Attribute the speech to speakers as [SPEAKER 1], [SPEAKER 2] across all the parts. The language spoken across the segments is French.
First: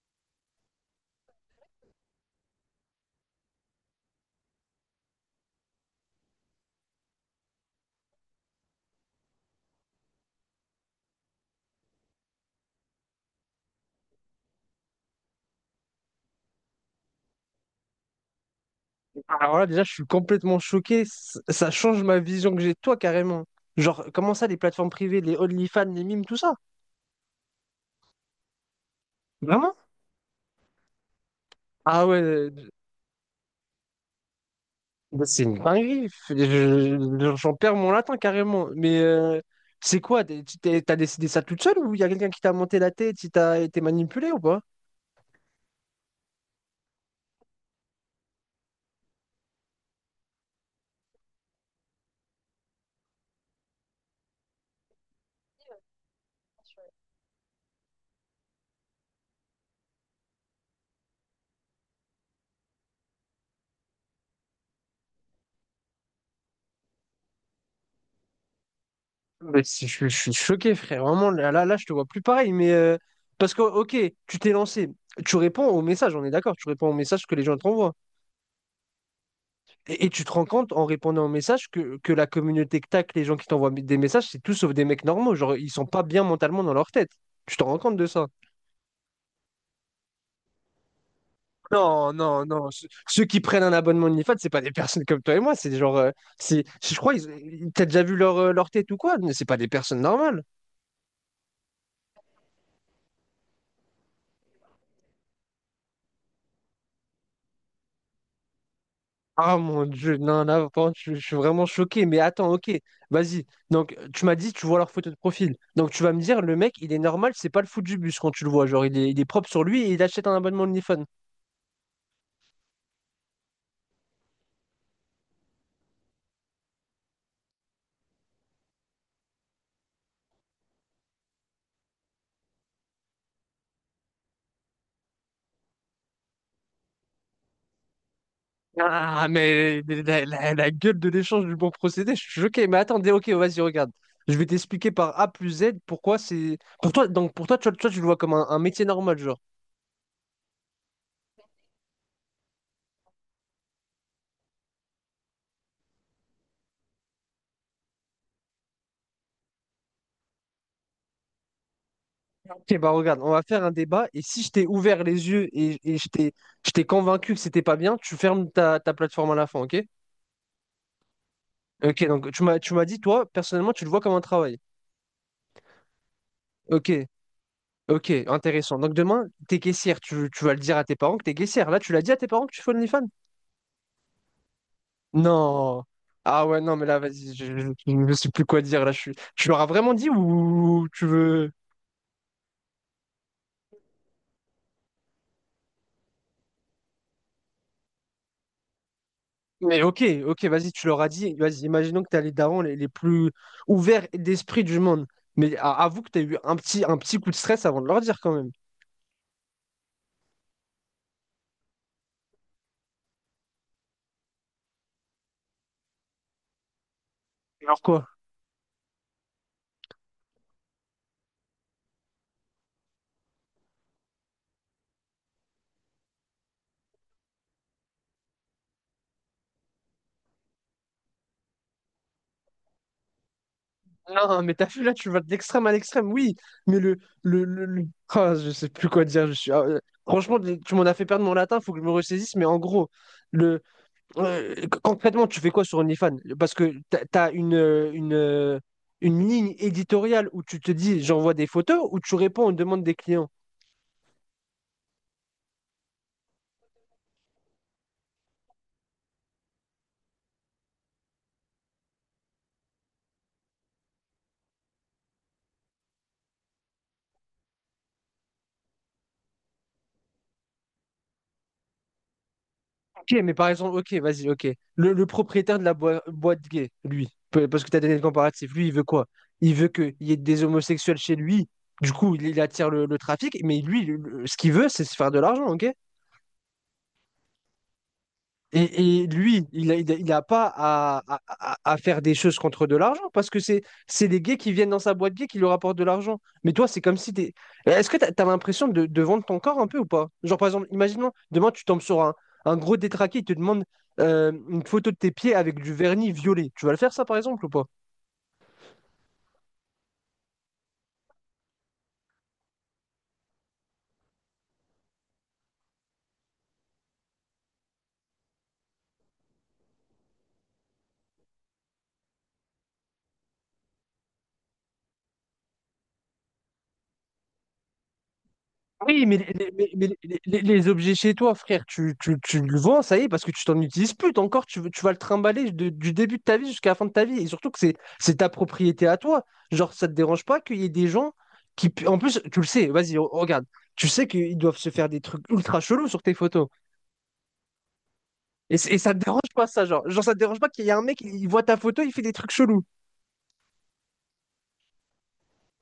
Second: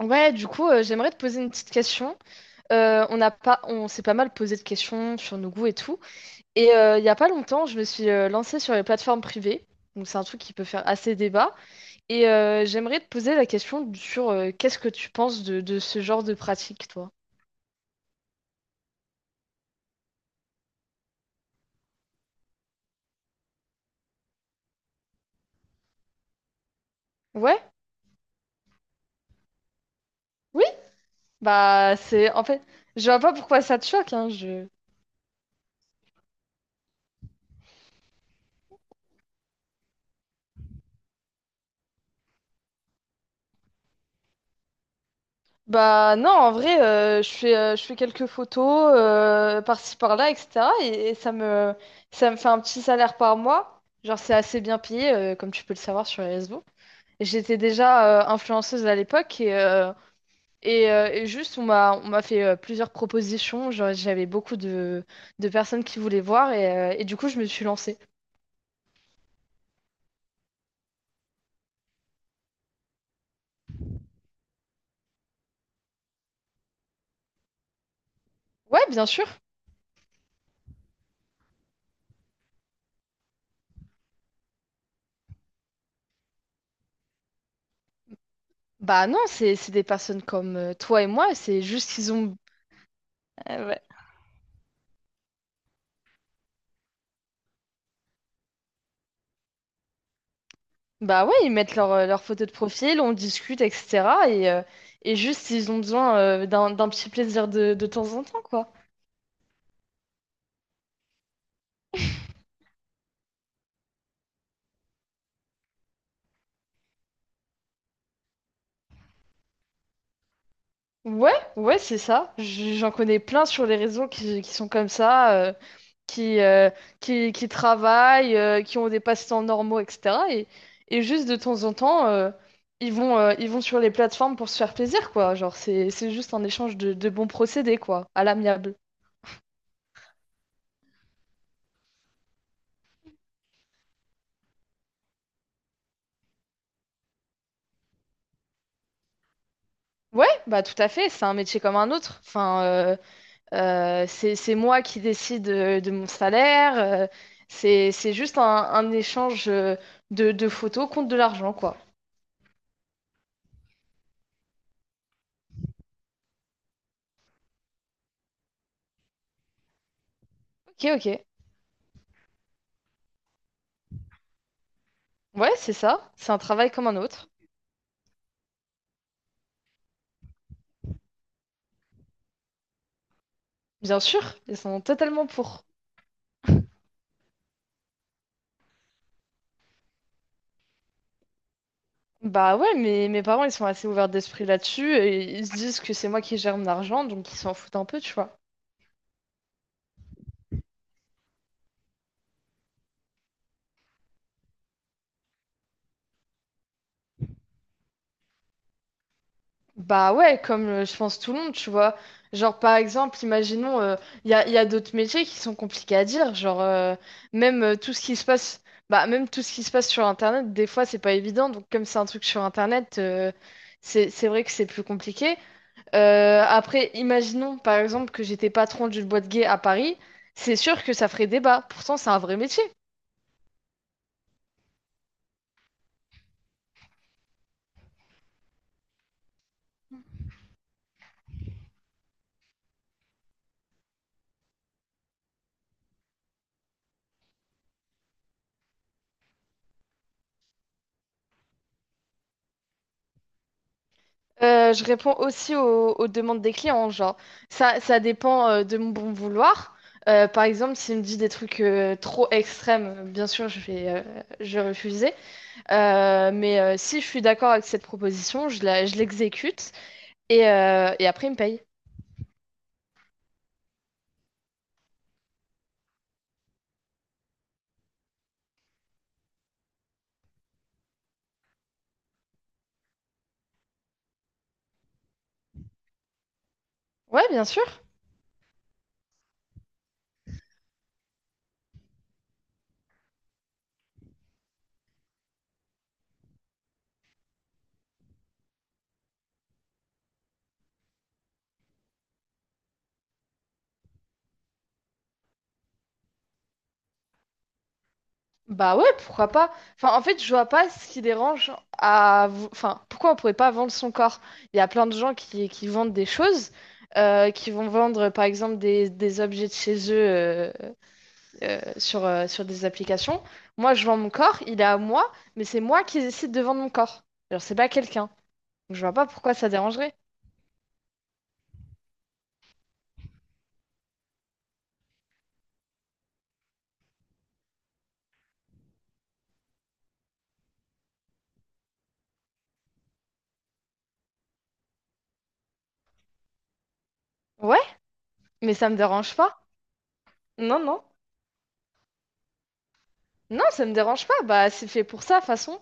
[SPEAKER 1] Ouais, du coup, j'aimerais te poser une petite question. On s'est pas mal posé de questions sur nos goûts et tout. Et il y a pas longtemps, je me suis lancée sur les plateformes privées. Donc c'est un truc qui peut faire assez débat. Et j'aimerais te poser la question sur qu'est-ce que tu penses de ce genre de pratique, toi?
[SPEAKER 2] Alors là, déjà, je suis complètement choqué. Ça change ma vision que j'ai de toi carrément. Genre, comment ça, les plateformes privées, les OnlyFans, les mimes, tout ça?
[SPEAKER 1] Ouais?
[SPEAKER 2] Vraiment?
[SPEAKER 1] Oui? Bah
[SPEAKER 2] Ah ouais,
[SPEAKER 1] c'est en fait, je vois pas pourquoi ça te choque, hein, je...
[SPEAKER 2] bah, c'est une dinguerie. J'en perds mon latin carrément. Mais c'est quoi? T'as décidé ça toute seule ou il y a quelqu'un qui t'a monté la tête, qui t'a été manipulé ou pas?
[SPEAKER 1] Bah non, en vrai, je fais quelques photos par-ci par-là, etc. Ça me fait un petit salaire par mois. Genre, c'est assez bien payé, comme tu peux le savoir sur les réseaux. Et j'étais déjà influenceuse à l'époque et juste, on m'a fait plusieurs propositions. Genre, j'avais beaucoup de personnes qui voulaient voir et du coup, je me suis lancée.
[SPEAKER 2] Mais si, je suis choqué, frère. Vraiment, là, là, là, je te vois plus pareil. Mais parce que, ok, tu t'es lancé. Tu réponds aux messages, on est d'accord. Tu réponds aux messages que les gens t'envoient.
[SPEAKER 1] Ouais, bien sûr.
[SPEAKER 2] Et tu te rends compte en répondant aux messages que la communauté que tac, les gens qui t'envoient des messages, c'est tout sauf des mecs normaux. Genre, ils sont pas bien mentalement dans leur tête. Tu te rends compte de ça?
[SPEAKER 1] Bah non, c'est des personnes comme toi et moi, c'est juste
[SPEAKER 2] Non,
[SPEAKER 1] qu'ils ont...
[SPEAKER 2] non, non. Ceux qui prennent un abonnement OnlyFans, c'est pas des personnes comme toi et moi. C'est genre, c'est, je crois, t'as déjà vu leur tête ou quoi? Mais c'est pas des personnes normales.
[SPEAKER 1] Bah ouais, ils mettent leur, leur photo de profil, on discute, etc. Et juste, ils ont besoin d'un petit plaisir de temps en temps, quoi.
[SPEAKER 2] Ah mon Dieu, non, là, par contre, je suis vraiment choqué. Mais attends, ok, vas-y. Donc, tu m'as dit, tu vois leur photo de profil. Donc, tu vas me dire, le mec, il est normal, c'est pas le fou du bus quand tu le vois. Genre, il est propre sur lui et il achète un abonnement OnlyFans.
[SPEAKER 1] Ouais, ouais, c'est ça. J- J'en connais plein sur les réseaux qui sont comme ça, qui, euh, qui travaillent, qui ont des passe-temps normaux, etc. Et juste de temps en temps, ils vont sur les plateformes pour se faire plaisir, quoi. Genre, c'est juste un échange de bons procédés, quoi, à l'amiable.
[SPEAKER 2] Ah, mais la gueule de l'échange du bon procédé, je suis choqué. Mais attendez, ok, vas-y, regarde. Je vais t'expliquer par A plus Z pourquoi c'est. Pour toi, donc pour toi, tu le vois comme un métier normal, genre.
[SPEAKER 1] Ouais, bah tout à fait, c'est un métier comme un autre. Enfin, c'est moi qui décide mon salaire. C'est juste un échange de photos contre de l'argent, quoi.
[SPEAKER 2] Ok, bah regarde, on va faire un débat et si je t'ai ouvert les yeux et je t'ai convaincu que c'était pas bien, tu fermes ta plateforme à la fin, ok?
[SPEAKER 1] Ok, ok.
[SPEAKER 2] Ok, donc tu m'as dit, toi, personnellement, tu le vois comme un travail.
[SPEAKER 1] Ouais, c'est ça. C'est un travail comme
[SPEAKER 2] Ok,
[SPEAKER 1] un autre.
[SPEAKER 2] ok, intéressant. Donc demain, t'es caissière, tu vas le dire à tes parents que t'es caissière. Là, tu l'as dit à tes parents que tu fais OnlyFans?
[SPEAKER 1] Bien sûr, ils sont totalement pour.
[SPEAKER 2] Non. Ah ouais, non, mais là, vas-y, je ne sais plus quoi dire. Là, tu leur as vraiment dit ou tu veux…
[SPEAKER 1] Bah ouais, mais mes parents, ils sont assez ouverts d'esprit là-dessus et ils se disent que c'est moi qui gère mon argent, donc ils s'en foutent un peu, tu vois.
[SPEAKER 2] Mais ok, ok, vas-y, tu leur as dit. Vas-y, imaginons que tu as les darons les plus ouverts d'esprit du monde. Mais avoue que tu as eu un petit coup de stress avant de leur dire quand même.
[SPEAKER 1] Bah ouais, comme je pense tout le monde, tu vois. Genre par exemple, imaginons, il y a d'autres métiers qui sont compliqués à dire, genre même
[SPEAKER 2] Alors
[SPEAKER 1] tout ce
[SPEAKER 2] quoi?
[SPEAKER 1] qui se passe, bah même tout ce qui se passe sur Internet, des fois c'est pas évident, donc comme c'est un truc sur Internet, c'est vrai que c'est plus compliqué. Après, imaginons par exemple que j'étais patron d'une boîte gay à Paris, c'est sûr que ça ferait débat, pourtant c'est un vrai métier.
[SPEAKER 2] Non, mais t'as vu, là, tu vas de l'extrême à l'extrême, oui. Ah, je sais plus quoi dire. Franchement, tu m'en as fait perdre mon latin, faut que je me ressaisisse. Mais en gros, Euh, concrètement, tu fais quoi sur OnlyFans? Parce que tu as une ligne éditoriale où tu te dis j'envoie des photos ou tu réponds aux demandes des clients.
[SPEAKER 1] Je réponds aussi aux demandes des clients, genre ça dépend de mon bon vouloir. Par exemple, s'il me dit des trucs trop extrêmes, bien sûr, je vais refuser. Si je suis d'accord avec cette proposition, je l'exécute et après, il me paye.
[SPEAKER 2] Ok, mais par exemple, ok, vas-y, ok. Le propriétaire de la boîte gay, lui, parce que tu as donné le comparatif, lui, il veut quoi? Il veut qu'il y ait des homosexuels chez lui, du coup, il attire le trafic, mais lui, ce qu'il veut, c'est se faire de l'argent, ok?
[SPEAKER 1] Ouais, bien sûr.
[SPEAKER 2] Et lui, il a pas à faire des choses contre de l'argent parce que c'est les gays qui viennent dans sa boîte gay qui lui rapportent de l'argent. Mais toi, c'est comme si t'es. Est-ce que t'as l'impression de vendre ton corps un peu ou pas? Genre, par exemple, imaginons, demain, tu tombes sur un gros détraqué, il te demande une photo de tes pieds avec du vernis violet. Tu vas le faire, ça, par exemple, ou pas?
[SPEAKER 1] Bah ouais, pourquoi pas? Enfin, en fait, je vois pas ce qui dérange à... vou- Enfin, pourquoi on pourrait pas vendre son corps? Il y a plein de gens qui vendent des choses, qui vont vendre, par exemple, des objets de chez eux sur des applications. Moi, je vends mon corps, il est à moi, mais c'est moi qui décide de vendre mon corps. Alors, c'est pas quelqu'un. Donc, je vois
[SPEAKER 2] Oui,
[SPEAKER 1] pas
[SPEAKER 2] mais,
[SPEAKER 1] pourquoi ça
[SPEAKER 2] les, mais- mais
[SPEAKER 1] dérangerait.
[SPEAKER 2] les- les- les objets chez toi, frère, tu le vends, ça y est, parce que tu t'en utilises plus. T'as Encore, tu vas le trimballer du début de ta vie jusqu'à la fin de ta vie. Et surtout que c'est ta propriété à toi. Genre, ça te dérange pas qu'il y ait des gens qui... pu- En plus, tu le sais, vas-y, regarde. Tu sais qu'ils doivent se faire des trucs ultra chelous sur tes photos.
[SPEAKER 1] Ouais, mais
[SPEAKER 2] Et,
[SPEAKER 1] ça
[SPEAKER 2] c'est-
[SPEAKER 1] me
[SPEAKER 2] et ça te
[SPEAKER 1] dérange
[SPEAKER 2] dérange
[SPEAKER 1] pas.
[SPEAKER 2] pas, ça, genre. Genre, ça te dérange pas qu'il
[SPEAKER 1] Non,
[SPEAKER 2] y ait
[SPEAKER 1] non.
[SPEAKER 2] un mec, il voit ta photo, il fait des trucs chelous.
[SPEAKER 1] Non, ça me dérange pas. Bah, c'est fait pour ça, de toute façon.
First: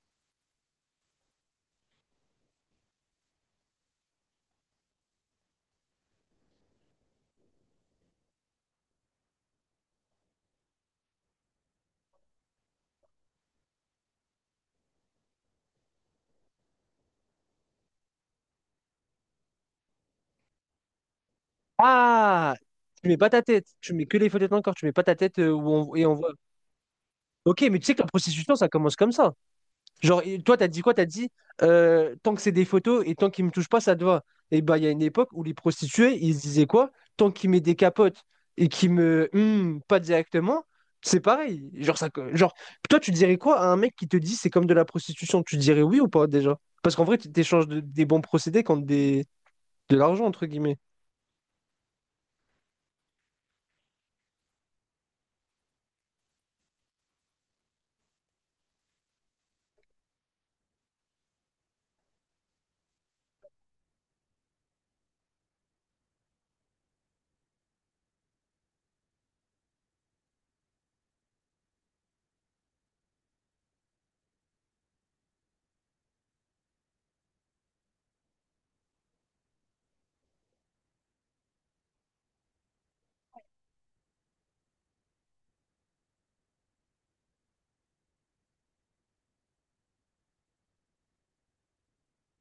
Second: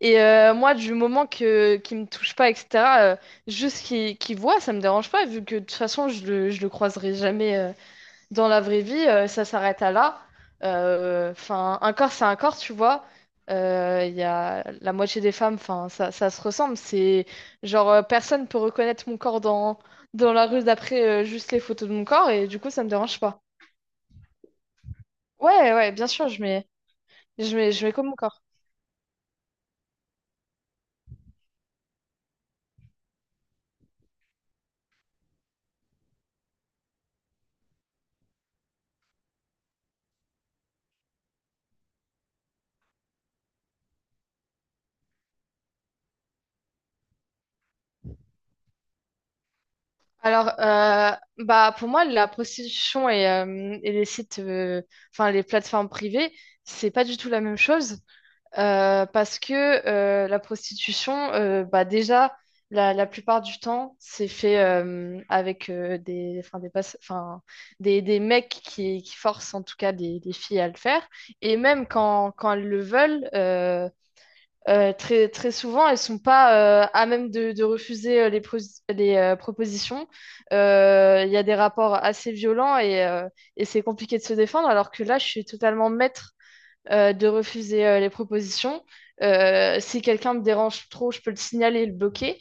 [SPEAKER 1] Et moi, du moment que qu'il me touche pas, etc., euh, juste qu'il voit, ça me dérange pas, vu que de toute façon, je le croiserai jamais dans la vraie vie, ça s'arrête à là. Enfin, un corps, c'est un corps, tu vois. Il y a la moitié des femmes, enfin, ça se ressemble. C'est genre, personne peut reconnaître mon corps dans la rue d'après juste les photos de mon corps, et
[SPEAKER 2] Ah!
[SPEAKER 1] du coup, ça me
[SPEAKER 2] Tu mets
[SPEAKER 1] dérange
[SPEAKER 2] pas
[SPEAKER 1] pas.
[SPEAKER 2] ta tête. Tu mets que les photos de ton corps. Tu mets pas ta tête où
[SPEAKER 1] Ouais, ouais,
[SPEAKER 2] et
[SPEAKER 1] bien
[SPEAKER 2] on
[SPEAKER 1] sûr,
[SPEAKER 2] voit. Ok, mais
[SPEAKER 1] je
[SPEAKER 2] tu
[SPEAKER 1] mets
[SPEAKER 2] sais que
[SPEAKER 1] comme
[SPEAKER 2] la
[SPEAKER 1] mon corps.
[SPEAKER 2] prostitution, ça commence comme ça. Genre, et toi, t'as dit quoi? T'as dit tant que c'est des photos et tant qu'ils me touchent pas, ça te va. Et bah, il y a une époque où les prostituées, ils se disaient quoi? Tant qu'ils met des capotes et qu'ils me pas directement, c'est pareil. Genre, toi, tu dirais quoi à un mec qui te dit c'est comme de la prostitution? Tu dirais oui ou pas déjà? Parce qu'en vrai, tu t'échanges des bons procédés contre de l'argent, entre
[SPEAKER 1] Alors,
[SPEAKER 2] guillemets.
[SPEAKER 1] bah pour moi, et les sites, enfin les plateformes privées, c'est pas du tout la même chose parce que la prostitution, bah déjà la plupart du temps, c'est fait avec des, enfin des, passe- enfin des mecs qui forcent en tout cas des filles à le faire et même quand elles le veulent. Très, très souvent, elles sont pas à même de refuser les, pro- les propositions. Il y a des rapports assez violents et c'est compliqué de se défendre, alors que là, je suis totalement maître de refuser les propositions. Si quelqu'un me dérange trop, je peux le signaler et le bloquer.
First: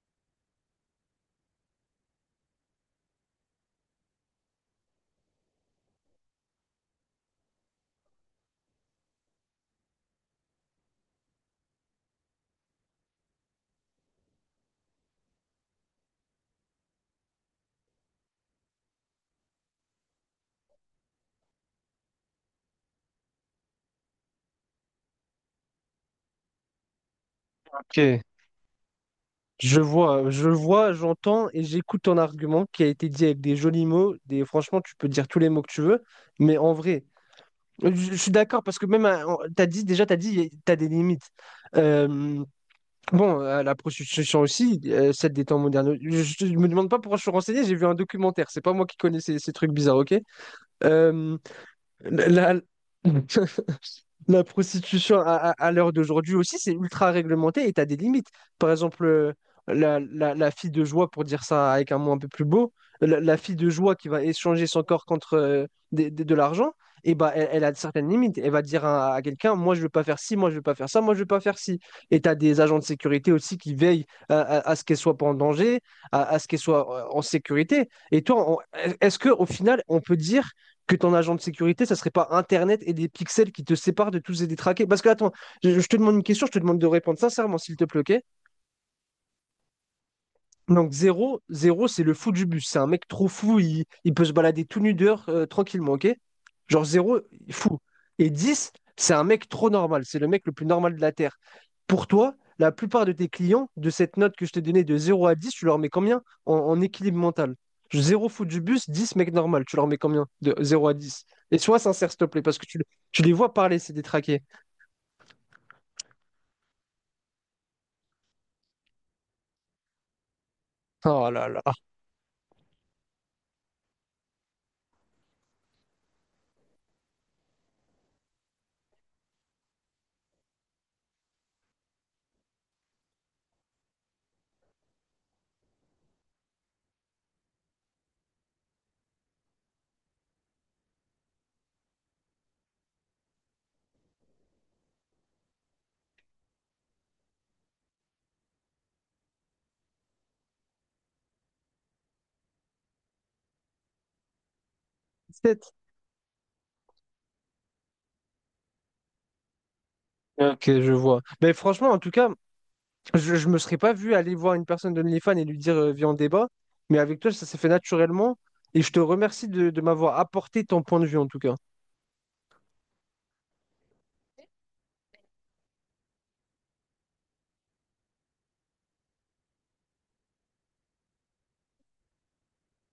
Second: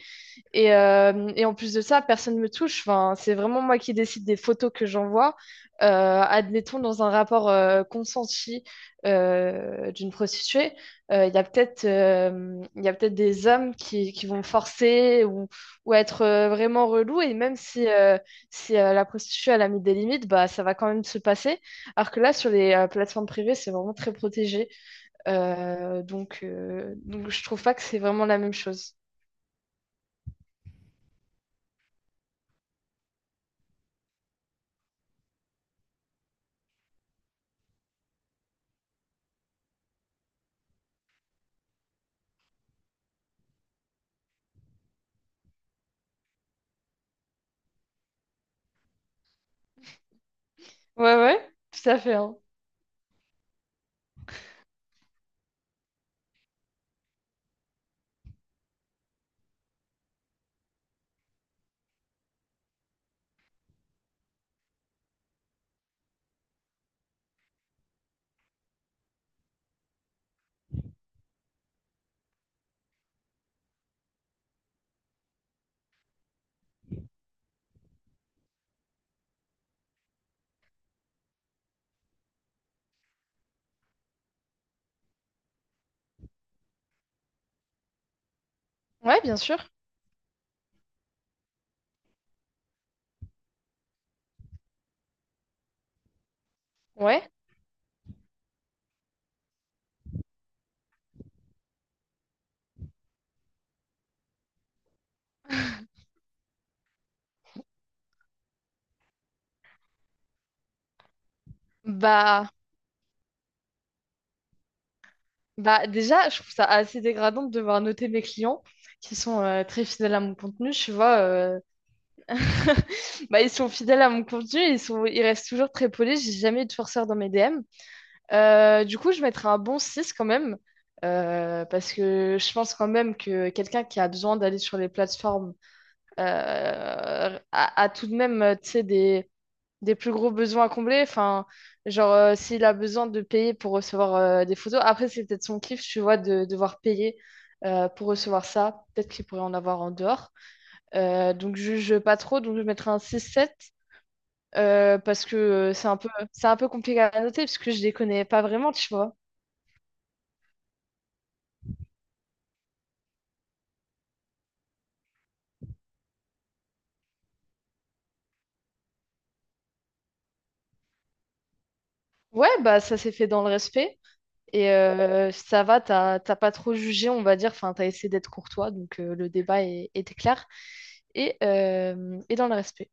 [SPEAKER 1] Et en plus de ça, personne ne me touche. Enfin, c'est vraiment moi qui décide des photos que j'envoie. Euh, Admettons, dans un rapport consenti d'une prostituée, il y a peut-être des hommes qui vont forcer ou être vraiment relous. Et même si, si la prostituée elle a mis des limites, bah, ça va quand même se passer. Alors que là, sur les plateformes privées, c'est vraiment très protégé. Donc, je trouve pas que c'est
[SPEAKER 2] Ok.
[SPEAKER 1] vraiment la même chose.
[SPEAKER 2] Je vois, j'entends et j'écoute ton argument qui a été dit avec des jolis mots. Franchement, tu peux dire tous les mots que tu veux, mais en vrai. Je suis d'accord parce que même, t'as dit, déjà, t'as des limites. Euh, bon, à la prostitution aussi, celle des temps modernes. Me demande pas pourquoi je suis renseigné, j'ai vu un documentaire. C'est pas moi qui connais ces trucs bizarres, ok?
[SPEAKER 1] Ouais,
[SPEAKER 2] Euh,
[SPEAKER 1] ouais, tout à fait, hein.
[SPEAKER 2] la, La prostitution à l'heure d'aujourd'hui aussi, c'est ultra réglementé et tu as des limites. Par exemple, la fille de joie, pour dire ça avec un mot un peu plus beau, la fille de joie qui va échanger son corps contre l'argent, et bah, elle a certaines limites. Elle va dire à quelqu'un, moi je veux pas faire ci, moi je veux pas faire ça, moi je veux pas faire ci. Et tu as des agents de sécurité aussi qui veillent à ce qu'elle soit pas en danger, à ce qu'elle soit en sécurité. Et toi, est-ce que au final, on peut dire que ton agent de sécurité, ça serait pas Internet et des pixels qui te séparent de tous et des traqués. Parce que, attends, je te demande une question, je te demande de répondre sincèrement, s'il te plaît, ok.
[SPEAKER 1] Ouais, bien sûr.
[SPEAKER 2] Donc 0, 0, c'est le fou du bus. C'est un mec trop fou, il peut se balader tout nu dehors tranquillement, ok? Genre 0,
[SPEAKER 1] Ouais.
[SPEAKER 2] fou. Et 10, c'est un mec trop normal. C'est le mec le plus normal de la Terre. Pour toi, la plupart de tes clients, de cette note que je t'ai donnée de 0 à 10, tu leur mets combien en équilibre mental? 0 fou du bus, 10 mec normal. Tu leur mets combien de 0 à 10. Et sois sincère, s'il te plaît,
[SPEAKER 1] Bah,
[SPEAKER 2] parce que tu les vois parler, c'est détraqués.
[SPEAKER 1] Bah déjà, je trouve ça assez dégradant de devoir noter mes clients qui sont très fidèles à mon contenu. Tu vois,
[SPEAKER 2] Oh là là.
[SPEAKER 1] bah, ils sont fidèles à mon contenu, ils restent toujours très polis. J'ai jamais eu de forceur dans mes DM. Du coup, je mettrais un bon 6 quand même, parce que je pense quand même que quelqu'un qui a besoin d'aller sur les plateformes a tout de même, tu sais, des plus gros besoins à combler. Enfin, genre, s'il a besoin de payer pour recevoir des photos, après, c'est peut-être son kiff, tu vois, de devoir payer pour recevoir ça. Peut-être qu'il pourrait en avoir en dehors. Donc, je juge pas trop. Donc, je mettrais un 6-7 parce que
[SPEAKER 2] 7.
[SPEAKER 1] c'est un peu compliqué à noter parce que je les connais pas vraiment, tu vois.
[SPEAKER 2] Ok, je vois. Mais franchement, en tout cas. Je me serais pas vu aller voir une personne de d'OnlyFans et lui dire viens on débat, mais avec toi ça s'est fait naturellement et je te remercie de m'avoir apporté ton point de vue en tout cas.
[SPEAKER 1] Ouais, bah, ça s'est fait dans le respect. Et ça va, t'as pas trop jugé, on va dire. Enfin, t'as essayé d'être courtois, donc le débat était clair et dans le respect.